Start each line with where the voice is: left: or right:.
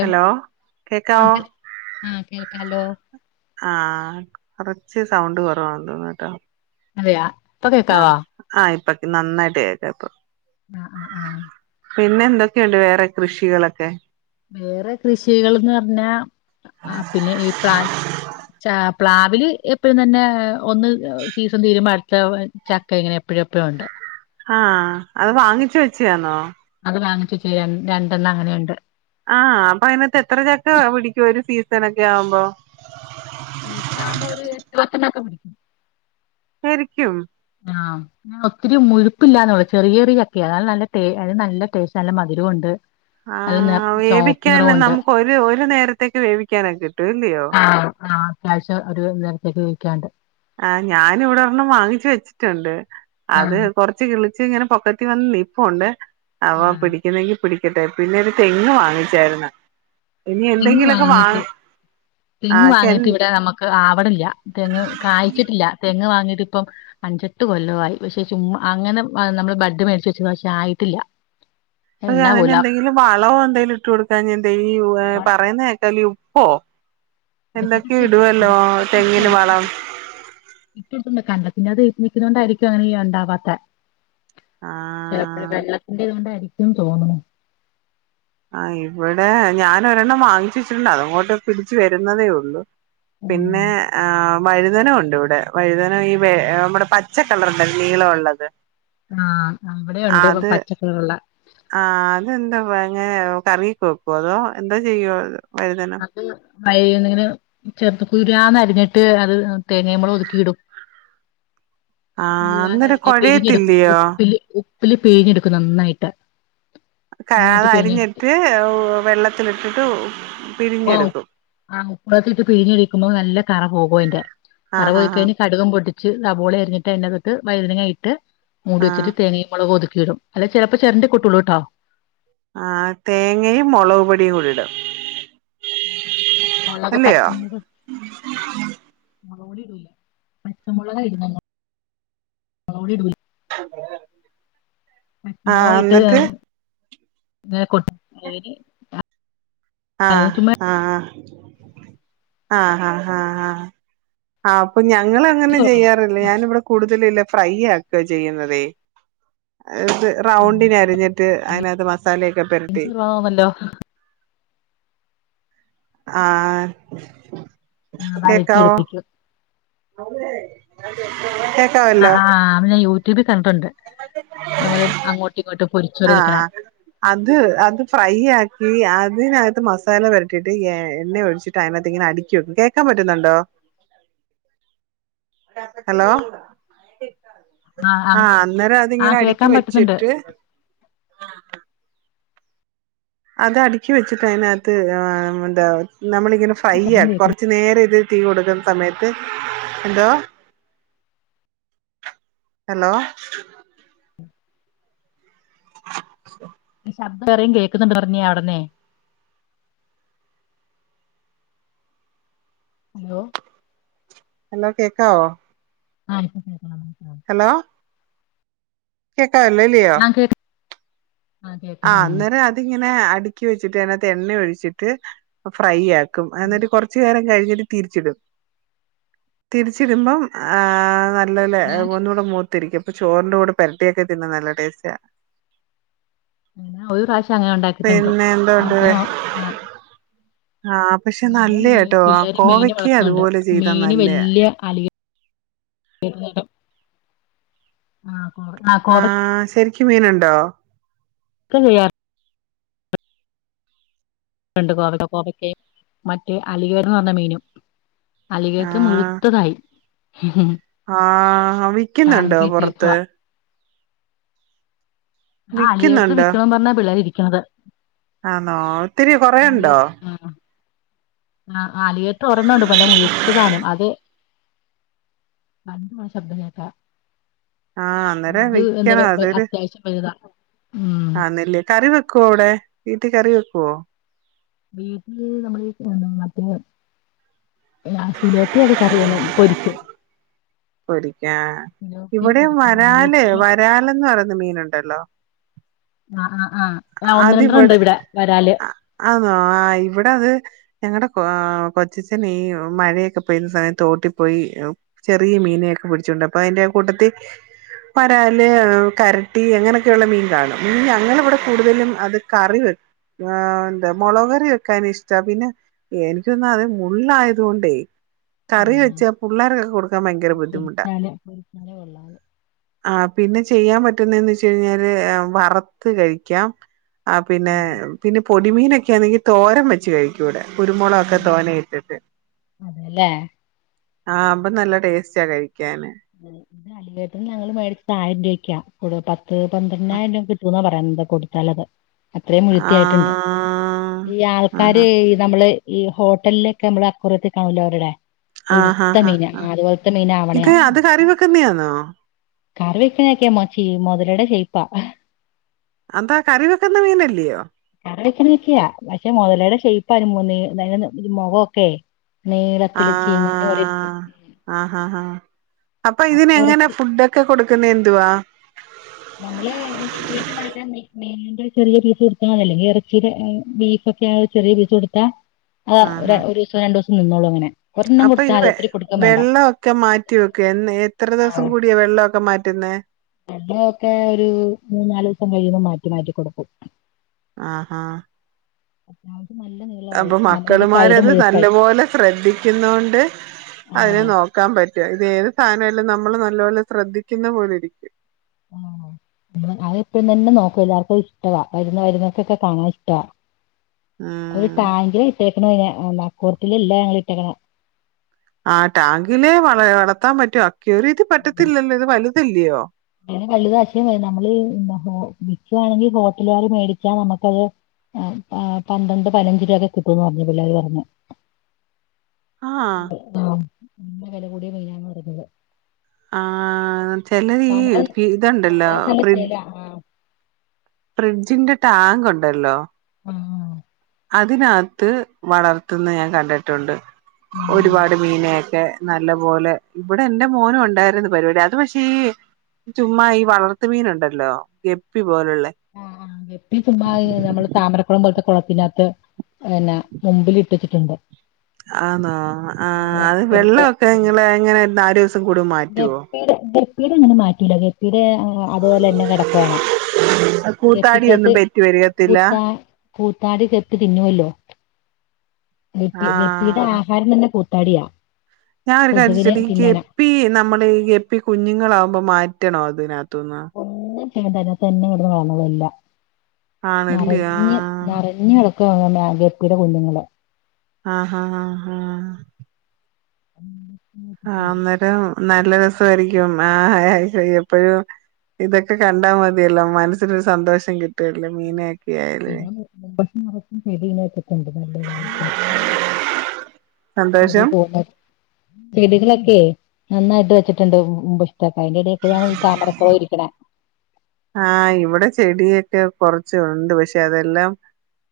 right: Hello
left: ആ
right: കേക്കാവോ
left: കേ ആ കേൾക്കാലോ
right: ആ കൊറച്ച് സൗണ്ട് കൊറവാന്ന് തോന്ന്ട്ടോ.
left: അതെയോ?
right: ആ ആ ഇപ്പം നന്നായിട്ട് കേക്കാം ഇപ്പോ.
left: ആ ആ ആ
right: പിന്നെ എന്തൊക്കെയുണ്ട് വേറെ കൃഷികളൊക്കെ?
left: വേറെ കൃഷികൾന്ന് പറഞ്ഞാ ആ പിന്നെ ഈ പ്ലാൻ ചാ പ്ലാവില് എപ്പഴും തന്നെ ഒന്ന് സീസൺ തീരുമ്പോ അടുത്ത ചക്ക ഇങ്ങനെ എപ്പോഴും എപ്പോഴും ഉണ്ട്.
right: ആഹ്. അത് വാങ്ങിച്ച വെച്ചെ ആന്നോ?
left: ചെയ്യാൻ രണ്ടെണ്ണം അങ്ങനെയുണ്ട്.
right: ആഹ് അപ്പോ അതിനാത്ത് എത്ര ചക്ക പിടിക്കും ഒരു സീസൺ ഒക്കെ ആവുമ്പോ?
left: സീസണാകുമ്പോ ഒരു എട്ട് പത്തെണ്ണൊക്കെ പിടിക്കും
right: ശരിക്കും.
left: ആഹ് ഞ ഒത്തിരി മുഴുപ്പില്ലാന്നുള്ള ചെറിയ ചെറിയ ചക്കയ നല്ല അത് നല്ല ടേസ്റ്റ് നല്ല മധുരവും ഉണ്ട്.
right: ആഹ് വേവിക്കൻ നമുക്ക് ഒരു ഒരു നേരത്തേക്ക് വേവിക്കാൻ ഒക്കെ കിട്ടൂല്ലയോ?
left: ആ ആ അത്യാവശ്യം ഒരു നേരത്തേക്ക് ഉപയോഗിക്കാണ്ട്.
right: ആ ഞാന് ഇവിടെ ഒരെണ്ണം വാങ്ങിച്ച് വെച്ചിട്ടുണ്ട്
left: ആ
right: അത് കൊറച്ച് കിളി ച്ചെ ഇങ്ങനെ പൊക്കത്തി വന്ന് നീൽപ്പുണ്ട് അവ
left: ആ
right: പിടിക്കുന്നെങ്കി പിടിക്കട്ടെ പിന്നെ ഒരു തെങ്ങ് വാങ്ങിച്ചായിരു ന്ന
left: തെങ്ങ് വാങ്ങീട്ട്
right: ആ
left: തെങ്ങ് വാങ്ങിട്ട്
right: ചെലപ്പ
left: ഇവിടെ നമുക്ക് ആവണില്ല തെങ്ങ് കായ് കേട്ടില്ല തെ ങ്ങ് വാങ്ങീട്ടിപ്പൊ അഞ്ചെട്ടു കൊല്ലവാ യി പക്ഷ ചുമ്മാ അങ്ങനെ നമ്മള് ബഡ് മേടിച്ച വെച്ച് പക്ഷെ ആയിട്ടില്ല
right: അല്ല
left: എന്നാ പോലാ
right: അതിനെന്തെങ്കിലും വളോ എന്തെങ്കിലും ഇട്ട് കൊടുക്കാഞ്ഞ തെ തെയ്യുവേ പറയുന്നേകാലും ഓ
left: വിത്തൊക്കെ ഇട് കൊടുക്കുന്നു
right: വളം
left: ഇട്ട് കൊടുക്കുമ്പ കണ്ട പിന്നെ അത് നിക്കുന്നോണ്ടായിരിക്കും അങ്ങനെ ഇല്ല ണ്ടാവാത്തെ
right: ആ
left: ചിലപ്പ വെള്ളത്തിന്റെ ഇതോണ്ടായിരിക്കും ച്ചും തോന്നുണു
right: ആ ഇവിടെ ഞാൻ ഒരെണ്ണം വാങ്ങിച്ച്ച്ചിട്ടുണ്ട് അതങ്ങോട്ട് പിടിച്ച് വരുന്നതേ ഒള്ളു പിന്നെ ആ വഴതന ഒണ്ടിവിടെ വഴതനം ഈ വ നമ്മടെ പച്ച കളറിന്റെ നീളം ഉള്ളത്
left: ആ ഇവിടെ ഒണ്ട് പച്ചക്കളറുള്ള
right: ഇതെന്താ വെൽ ങ്ങനെയോ കറങ്ങിക്കോക്കോ അതോ എന്തോ ചെയ്യോ
left: അത് മഴയ്യെണീന് ങ്ങനെ ചെർത്ത് തുരുതുരാന്നരീഞ്ഞിട്ട് അത് തേങ്ങേമൊളും ഒതുക്കി ഇടും
right: ആ അന്നേരം
left: ഉതുരുതുരാന്നരിഞ്ഞ് പിഴിഞ്ഞെടുക്കും
right: കൊഴയത്തില്ലയോ
left: ഉപ്പില് ഉപ് ത്തില് പിഴിഞ്ഞെടുക്കും നന്നായിട്ട്
right: കാള
left: നന്നായിട്ട് പിഴിഞ്ഞെടുത്ത്
right: അരിഞ്ഞട്ട് ഓ വെള്ളത്തിലിട്ടിട്ട്
left: വൗ
right: പിഴിഞ്ഞെടുക്കും
left: ആ ഉപ്പളത്തിലിട്ട് പിഴിഞ് കഴിക്കുമ്പോ നല്ല കറ പോകു അയിന്റെ കറ
right: ആഹ് ആഹ്
left: പോയിക്കഴിഞ്ഞ കടുകം പൊട്ട് ച്ച് സബോളെ എരിഞ്ഞിട്ട് അതിന്റെകത്ത്് വൈുന കയിട്ട് മൂടി
right: ആഹ് ആഹ്
left: വെച്ചിട്ട് തേങ്ങീമൊളക്കൂത് ക്കിടും അല്ല ചെലപ്പോ ചെരണ്ടി കുട്ടള്ളൂട്ടോ
right: ആ തേങ്ങയും മുളക്പൊടിയൂടിടും
left: മുളക്
right: അല്ലയോ
left: മൊളക് പൊടി ഇടൂല പച്ച മുളക ഇടുന്നദ് [unintelligible]
right: ആഹ് എന്നിട്ട്
left: [unintelligible] [unintelligible]
right: ആ
left: അതിന് ചുമ്മാ
right: ആ ആ ആ ആ ആ അപ്പൊ ഞങ്ങ
left: ഇഞ്ചി
right: അങ്ങനെ
left: കുറവാണ്.
right: ചെയ്യാറില്ല ഞാന ഇവിടെ കൂടുതല ഫ്രൈ ആക്ക ചെയ്യുന്നതേ ത് റൗണ്ടിന അരിഞ്ഞിട്ട് അതിനകത്ത് മസാലയൊക്കെ പരട്ടി
left: ഇഞ്ചി കുറവാണല്ലോ
right: ആ
left: ഞാ വയറ്റ എടുപ്പിച്ചു
right: [unintelligible]
left: ആ
right: കേക്കാവല്ലോ
left: ആ് അമ്മ ഞൻ യൂട്യൂബിൽ കന്നിട്ടുണ്ട് നമ്മള് അങ്ങോട്ടും ഇങ്ങോട്ട്
right: ആഅത് അത് ഫ്രൈ ആക്കി ഇതിനകത്ത് മസാല വരട്ടിട്ട് എണ്ണ ഒടിച്ചിട്ട് അതിനതിനകത്ത് ഇങ്ങനെ അടുക്കി വെക്കും കേക്കാൻ പറ്റുന്നുണ്ടോ ഹലോ
left: ആഹ്
right: ആ
left: അങ്ങ്
right: അന്നേരം അതിങ്ങനെ
left: ആഹ്
right: അടുക്ക്ി
left: കേക്കാൻ പറ്റുന്നുണ്ട്
right: വെച്ചിട്ട് അത് അടുക്കി വെച്ചിട്ട അതിനകത്ത് എന്താ നമ്മളിങ്ങനെ ഫ്രൈ
left: ശബ്ദം
right: ചെയ്യാം
left: കേക്കുന്നു
right: കുറച്ചു നേരം ഇത് തീ കൊടുക്കുന്ന സമയത്ത് എന്തോ ഹലോ [unintelligible]
left: ശബ്ദം കേറയും കേക്കുന്നുണ്ട് പറഞ്ഞ അവിടന്നെ ഹലോ
right: ഹലോ കേക്കാവോ
left: ആ
right: ഹലോ
left: ആഹ് കേക്ക
right: [unintelligible]
left: ആഹ്
right: ആ
left: കേക്കാം ഉം
right: അന്നേരം അതിങ്ങനെ ഇക്കി വെച്ചിട്ട് അതിനകത്ത് എണ്ണ ഒഴിച്ചിട്ട് ഫ്രൈ ആക്കും ക്കും എന്നിട്ട് കുറച്ചുനേരം ഇതു കഴിഞ്ഞിട്ട് തിരിച്ചിടും തിരിച്ചിടുമ്പം ആ ഇല്ലല്ല
left: ഞാന്
right: ഒന്നൂടെ ത്തിരിക്കും അപ്പൊ ചോറിന്റെ കൂടെ പെരട്ടിയൊക്കെ തിന്ന നല്ല ടെസ്റ്റാ
left: ഒരു പ്രാശ് ശങ്ങനെ ഉണ്ടാക്കിട്ടുണ്ട് ആഹ്
right: എന്തുണ്ട്
left: പിന്നെ ആഹ്.
right: ആഹ് പക്ഷെ
left: പിന്നെ മീ
right: നല്ലയാട്ടോ ആ
left: പിള്ളേര് മീന്
right: കോവയ്ക്ക
left: വളർത്തുന്നുണ്ട്
right: അതുപോലെ ചെയ്താ നല്ലയാ.
left: മിനിയം ആഹ്. കോ കോവക്ക
right: ആഹ് ശെരി. ക്ക് മീനുണ്ടോ?
left: ക്ക ചെയ്യ. രണ്ടു കോവയ്ക്കയും മറ്റ് അലിഗേറ്ററന്നു പറഞ്ഞ മീനും. അലിഗേറ്റർ മുഴുത്തത് ആയി.
right: ആ വിയ്ക്കുന്നുണ്ടോ പൊറത്ത്?
left: ടാങ്കിലിട്ടേക്കുവാ ആ അലിഗേറ്റർ
right: വിക്കുന്നുണ്ടോ
left: വിയ്ക്കണോന്ന് പറഞ്ഞാ പിള്ളേര് ഇരി ക്കണത്
right: ആന്നോ ഒത്തിരി കൊറെയൊണ്ടോ?
left: ആ ആ അലിഗേറ്റർ ഒരെണ്ണം ഒണ്ട് നല്ല മുഴുത്ത സാധനം അത് വണ്ടി പോയ ശബ്ദം കേക്കാ
right: ആ അന്നേരം വിയ്ക്കണം അതൊരു
left: അത്യാവശ്യം വലുതാ ഉം
right: ആന്നല്ലേ കറിവെക്ക് ക്കോ അവിടെ വീട്ടി കറി വെക്കു‌വോ?
left: വീട്ടില് നമ്മള് ഈ [unintelligible] മറ്റേ [unintelligible] സിലോപ്പിയൊക്കെ കറി [unintelligible] പൊരിക്കും
right: പൊരിക്കാൻ
left: സിലോപ്പിയ
right: ഇവിടെ
left: പൊരിക്കും
right: വരാല്
left: ആലികേറ്റർ നമ്മള്
right: വരാല് എന്ന് പറയുന്ന മീന് ഒണ്ടല്ലോ?
left: ആ ആ ആ ആ ഒന്ന് രണ്ടെണ്ണം ഉണ്ട്
right: അതിവിടെ
left: ഇവിടെ വരാല്
right: ആ ആന്നോ ആ ഇവിടെ അത് ഞങ്ങടെ ആ കൊച്ഛച്ചൻ ഈ മഴയൊക്കേ പെയ്ത സമയത്ത് തോട്ടി പോയി ചെറിയ മീനെയൊക്കെ പിടിച്ചോണ്ട് വരും അതിൻ്റെ കൂട്ടത്തി വരാല് ആഹ് കരട്ടി അങ്ങനൊക്കെയിള്ള മീൻ കാണും ഞങ്ങള് ഇവിട
left: ആ
right: കൂടുതലും അത് കറി വെക്ക് ആഹ് എന്താ മൊളക് കറി വയ്ക്കാനിഷ്ടാ പിന്നെ എനിക്ക് [unintelligible] മുള്ളായത് കൊണ്ടേ
left: ആ.
right: കറി വച്ചാ പുള്ളാർക്കൊക്കെ കൊട്
left: പൊരിച്ചാല് പൊരിച്ചാല് കൊള്ളാ അത്
right: ആ പിന്നെ ചെയ്യാൻ പറ്റുന്നെന്ന് വെച്ച് കഴിഞ്ഞാല് ഏ വറുത്ത് കഴിക്ക് ക്കാം ആ പിന്നെ
left: ഉം
right: പിന്നെ പൊടി മീനൊക്കെ ആന്നെങ്കി തോരൻ വച്ച് കഴിക്കും ഇവിടെ കുരുമുളക് ഒക്കെ തോനെ ഇട്ടിട്ട്.
left: അതെല്ലേ
right: ആ അപ്പൊ നല്ല ടേസ്റ്റാ കഴിക്കാന്.
left: [inaudible] അഖിലേട്ടന് ഞങ്ങള് മേടിച്ചത് ആയിരം രൂപക്കാ [unintelligible] പ ത്ത് പന്ത്രണ്ടായിരംരൂപ കിട്ടൂന്നാ പറയുന്നെ. കൊണ്ട് കൊടുത്താലത് അത്രയും
right: ആ
left: മുഴുത്തയായിട്ടെണ്ട് ഈ
right: ആഹാ
left: ആൾക്കാരീ നമ്മള് ഈ ഹോട്ടലിലൊക്കെ നമ്മള് അക്വേറിയത്തി കാണൂല്ലേ അവരുടെ
right: ആഹാ
left: ഇടുത്ത മീൻ ആ അതുപോലത്തെ മീനാവണയാ
right: കറിവെക്കുന്നെയാന്നൊ?
left: കറി വെക്കാനൊക്കെ [unintelligible] മുതലട ശെയ്പാ
right: അതെന്താ കറി വെക്കുന്ന മീനല്ലയോ
left: കറി വെക്കണക്കിയാ പക്ഷെ മുതലയുടെ ഷേയ്പാ അയ്ന് മൂന്ന് [unintelligible] മുഖം ഒക്കെ
right: ആ
left: നീളത്തില് ചീനിൻ്റെ പോലെയിരിക്കും
right: ആഹാ ഹാ അപ്പൊ ഇതിന് എങ്ങനെ ഫുഡ് ഒക്കെ കൊടു ക്കുന്ന എന്തുവാ
left: നമ്മള് വീട്ടിൽ മേടിക്കണ മീ മീനിൻ്റെ ചെറിയ പീസ് കൊടുത്താ മതി അല്ലേ ഇറച്ചിയുടെ ബീഫ് ഒക്കെ ആ ചെറിയ പീസ് കൊടുത്താ ആഹ് ഒര
right: ആഹാ
left: ഒരീസം രണ്ടോ നിന്നോളും അങ്ങനെ ഒരെണ്ണം
right: അപ്പൊ ഈ
left: കൊടുത്താ മതി
right: വെ
left: ഒത്തിരി കൊടുക്കും വേണ്ട
right: വെള്ളൊക്കെ മാറ്റി വെക്കെ എ എത്ര ദിവസം കൂടിയ വെള്ളമൊക്കെ മാ റ്റ്ന്നെ
left: വെള്ള നക്കെ ഒരു മൂന്ന് നാലൂസം കഴിയുമ്പം മാറ്റി മാറ്റി കൊടുക്കും
right: ആഹാ
left: [unintelligible] നീളമായി
right: അപ്പൊ
left: നമ്മുടെയൊക്കെ കൈയുടെ
right: മക്കളുമാരത്
left: മുഴുപ്പായി
right: നല്ലപോലെ ശ്രദ്ധിക്കുന്ന കൊണ്ട് അതിനെ
left: ആഹ്
right: നോക്കാൻ പറ്റു ആ ഏത് സാനായാലും നമ്മള് നല്ലപോലെ ശ്രദ്ധിക്കുന്ന പോല ഇരിക്കും
left: ആ അ എപ്പഴും തന്നെ നോക്കും എല്ലാവർക്കും ഇഷ്ടവാ വരുന്ന വരുന്നവർക്കൊക്കെ കാണാൻ ഇഷ്ടവാ ഒരു
right: ഉം
left: ട്ടാങ്കിലാ ഇട്ടെ ക്ക്ണയ്നെ അ നക്കോറിയത്തിലല്ല ഞങ്ങള് ഇട്ടേക്കണ
right: ആ ടാങ്കില് വള വളർത്താൻ പറ്റോ ക്യോറിയത്തി പറ്റത്തില്ലല്ലോ ഇത് വലു തല്ലിയോ
left: അയ്‌നെ വലുതാക്കിയാ മതി നമ്മള് [unintelligible] ഹോ വിക്കുവാണെങ്കി ഹോട്ടലുകാർ മേടിച്ചാ നമുക്കത് പന്ത്രണ്ട് പതിനഞ്ച് രൂപ ഒക്കെ കിട്ടുംന്ന് പറഞ്ഞു പിള്ളേർ പറഞ്ഞു
right: ആഹ്
left: ആഹ് നല്ല വില കൂടിയ മീനാണ് ന്ന പറയുന്നത്
right: ആഹ് ചിലർ ഈ ഇത്ണ്ടല്ലോ
left: കാണാൻ നല്ല
right: ഫ്രിഡ്ജ്
left: ശേലാ ആഹ്
right: ഫ്രിഡ്ജിന്റെ ടാങ്ക് ഉണ്ടല്ലോ
left: ആ
right: അതിനകത്ത് വളർത്ത്ന്നത് ഞാൻ കണ്ട്ട്ടുണ്ട്
left: ഉം
right: ഒരുപാട് ‌മീനെ ക്കെ നല്ലപോലെ ഇവിടെ ന്റെ മോനു ഉണ്ടായിരുന്നു പരിവാടി അത് പഷേ ഈ ചുമ്മാ ഈ വളർത്തു മീനുണ്ടല്ലോ ഗപ്പി പോലുള്ള
left: ആഹ് ആഹ് വെപ്പിൽ [unintelligible] ഞമ്മള് താമരക്കൊളം പോൽത്തെ കുളത്തിന്റാത്ത് ന്നെ മുമ്പില് ഇട്ടവെച്ചിട്ടുട്ണ്ട്
right: ആന്നോ ആ അത്
left: ചെറിയ
right: വെള്ളവൊക്കെ
left: ചെറിയ
right: ഇങ്ങള് എങ്ങനെയാ നാല് ദിവസം കൂടുമ്പോ മാറ്റുവോ?
left: പ്പിടെ ഒന്നും മാറ്റൂല്ല ഗപ്പീടെ അങ്ങനെ അത്പോലെ തന്നെ കെടക്കുവാണ്. ഗപ്പിക്കാത്ത്
right: കൂത്താടിയൊന്നും പെറ്റ് പെരുകത്തില്ല
left: [unintelligible] കൂത്താടി ഗപ്പി തിന്നുവല്ലോ ഗപ്പി ഗപ്പിടെ ആഹാരം തന്നെ പൊ തടിയാ
right: ഞാ ഒരു കാര്യാ ചോയ്ച്ചോട്ടെ ഈ ഗപ്പി നമ്മള് ഗപ്പി കുഞ്ഞുങ്ങള ഇമ്മ മാറ്റണോ ഇതിനെ ന്തുന്ന
left: തന്നെ തന്നെ വളർന്നോളും എല്ലാ
right: ആണല്ലേ
left: നറഞ്ഞു
right: ആഹ്
left: നറഞ്ഞു ക്കെ അങ്ങനെ ഗപ്പിടെ കുഞ്ഞുങ്ങള്
right: ആഹാ
left: [unintelligible]
right: നല്ല രസോരിക്കും മാ എപ്പഴും ഇതൊക്കെ കണ്ടാ മതിയല്ലോ മനസ്സിനൊരു സന്തോഷം കി [unintelligible] മീനൊക്കെ ആയാലേ
left: [unintelligible] [unintelligible] വീടുകളൊക്കെ നന്നായിട്ട്
right: സന്തോഷം
left: [unintelligible] അയിന്റെടെ ക്കൂടെണ് ഈ താമര ക്കുളംരിക്കണേ
right: ആഹ് ഇവിടെ ചെടിയൊക്കെ കൊറച്ച് ഉണ്ട് പക്ഷെ അതെല്ലാം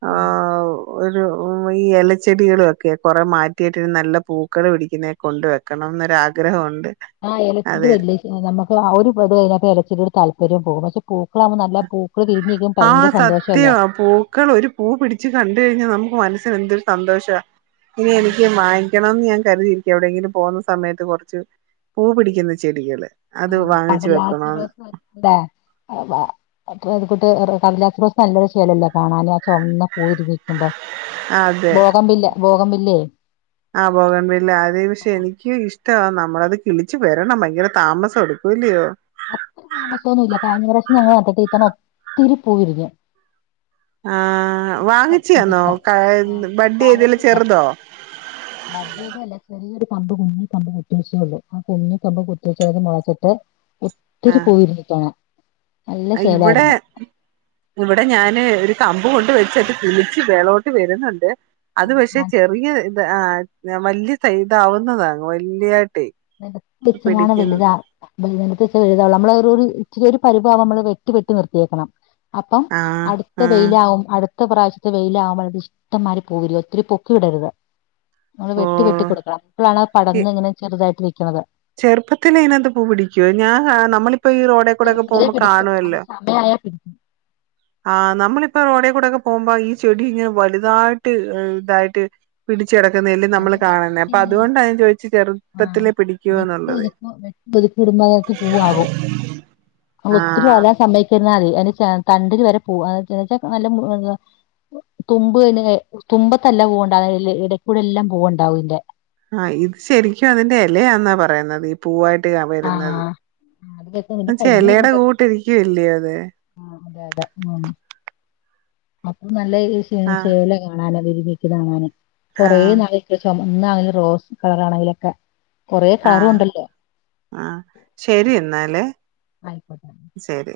right: ആഹ് ഒരു ഉ ഈ ഇലച്ചെടികളുഒക്കെ കുറെ മാറ്റിയിട്ടിരു നല്ല പൂക്കൾ പിടിക്കുന്നെ കൊണ്ട് വെക്കണം എന്നൊരാഗ്രഹമുണ്ട
left: ആഹ് എലചെടി വലിയ നമക്ക് അഒരു പാട്അതിനത്ത് [unintelligible] ഇലചെടി താല്പര്യം പോകും പൂക്കളാണ് നല്ല പൂ
right: ആ സത്യം ആ പൂക്കൾ ഒരു പൂ പിടിച്ച് കണ്ട് കഴിഞ്ഞ നമുക്ക് മനസ്സിന് എന്തൊരു സന്തോഷ ഇനി എനിക്ക് മായി ക്കണം ന്നു ഞാൻ കരുതിയിരിക്കുവാ എവിടെങ്കിലും പോവുന്ന സമയത്തു കൊർച്ച് പൂ പിടിയ്ക്കുന്ന ചെടികള്
left: ആ
right: അത് വാങ്ങിച്ചു
left: അപ്പത് [unintelligible]
right: വെക്കണോന്ന്
left: [unintelligible] ചൊമ്ന്ന പൂവ് വിരിഞ്ഞ് നിക്കുമ്പം
right: അതെ
left: ബോഗംവില്ല ബോഗൻവില്ലേ
right: ടവാ നമ്മളത് കിളിച്ചു വരണം ഭയങ്കര താമസമെടുക്കും ഇല്ലിയോ
left: അത്ര താമസൊന്നുമില്ല കഴിഞ്ഞ പ്രാവശ്യം ഞങ്ങളത് നട്ട് ഒത്തിരി പൂ വിരിഞ്ഞ്
right: ആാ വാങ്ങിച്ചയാന്നോ കായി
left: വാ-
right: ബഡ്ഡു ചെയ്തതിൽ
left: വാങ്ങിച്ചില്ല
right: ചെറുതോ
left: ബഡ്ഡ്യ്തല്ല [unintelligible] ഒത്തിരി പൂ വിരിഞ്ഞു നിക്കാണ്
right: അയ് ഇവിടെ ഇവിടെ ഞാനേ ഒരു കമ്പു കൊണ്ടു വച്ചതെ കിളിച്ചു മേളോട്ട് വരുന്നുണ്ട് അതു പക്ഷെ
left: ആ
right: ചെറിയ തെ ആ വല്യസൈസാവുന്നതാണ് വല്യ
left: നെലത്ത് വെച്ച്ങ്ങാണ്ട്
right: പിടിക്കുന്ന
left: വലുതാ [unintelligible] നമ്മളരൊരു ഇച്ചിരി ഒരു പരുവവുമ്പോൾ വെട്ടി വെട്ടി നിർത്തിയേക്കണം അപ്പം
right: ആ
left: അടുത്ത
right: ആ
left: വെയിലാവും അടുത്ത ടുത്ത പ്രാവശ്യത്തെ വെയിലവുമ്പ് ഇഷ്ടം മാതിരി പൂ വിരിയും ഒത്തിരി പൊക്കി വിടരുത് നമ്മളെ
right: ഓ
left: വെട്ടി വെട്ടി കൊടുക്കണം അപ്പളാണ് അത് പടർന്നിങ്ങനെ ചെറുതായിട്ട് നിക്ക്‌ണത്
right: ചെറുപത്തിലെ ഇതിനാത്തു പൂ പിടിക്കോ ഞാൻ [unintelligible] നമ്മളിപ് ഇപ്പ ഈ റോഡേകൂടൊക്കെ
left: ചെറുപ്പത്തിലേ
right: പോകുമ്പം
left: പിടിക്കും അതിന്
right: കാണുവല്ലോ
left: സമയായാൽ പിടിക്കും
right: പോഉമ്പം ഈ ചെടിയിങ്ങനെ വലുതായിട്ട് ഇതായിട്ട് പിടിച് കെടക് നെല്ല്
left: അത്
right: നമ്മളെ കാണ്ന്നെ
left: വെട്ടി
right: അപ്പം അതുകൊണ്ടാ ഞാൻ ചോയ്ച്ച്
left: ആ
right: ചെറുപ്പത്തിലേ പിടിയ്
left: വെട്ടി ഒതുക്കൊ വെട്ടി ഒതുക്കി ഇടുമ്പം അത [unintelligible] പൂവാകും ളുത്തിരി
right: ആഹ്
left: ആല സമ്മയ് നൽ [unintelligible] തണ്ടിത് വര പോവാ [unintelligible] ന്നുവച്ചാ [unintelligible] തുമ്പ്ന് തുമ്പത്തല്ല പൂവ്ണ്ടാകു [unintelligible] ന്നെ ഇടയ്ക്കൂടെല്ലാം പൂണ്ടാവും ഇയിന്റെ
right: ആ ഇതു ശരിയ്ക്കും അതിന്റെ ഇലയാന്നാ പറയുന്നത് ഈ പൂവായിട്ട് ട്ടിയാ വരുന്നത്
left: ആഹ് അതിലൊക്കെ പിന്നെ
right: ന്നിച്ചാ
left: കരിഞ്ഞു
right: ഇലേടെ
left: പോന്നിട്ട്
right: കൂട്ടിരിയ്ക്കുവല്ലേ അതെ
left: അതു നൽ [unintelligible] വിത്ത് വാങ്ങാനും കുറെ
right: ആഹ്
left: നാളായിക്ക്ണ് ചൊമ ന്ന ആ റോസ് കളറാണെങ്കിലൊക്കെ കൊറെ കളറുണ്ടല്ലോ
right: ആ ശരി എന്നാലേ
left: ആയിക്കോട്ടെ [inaudible]
right: ശരി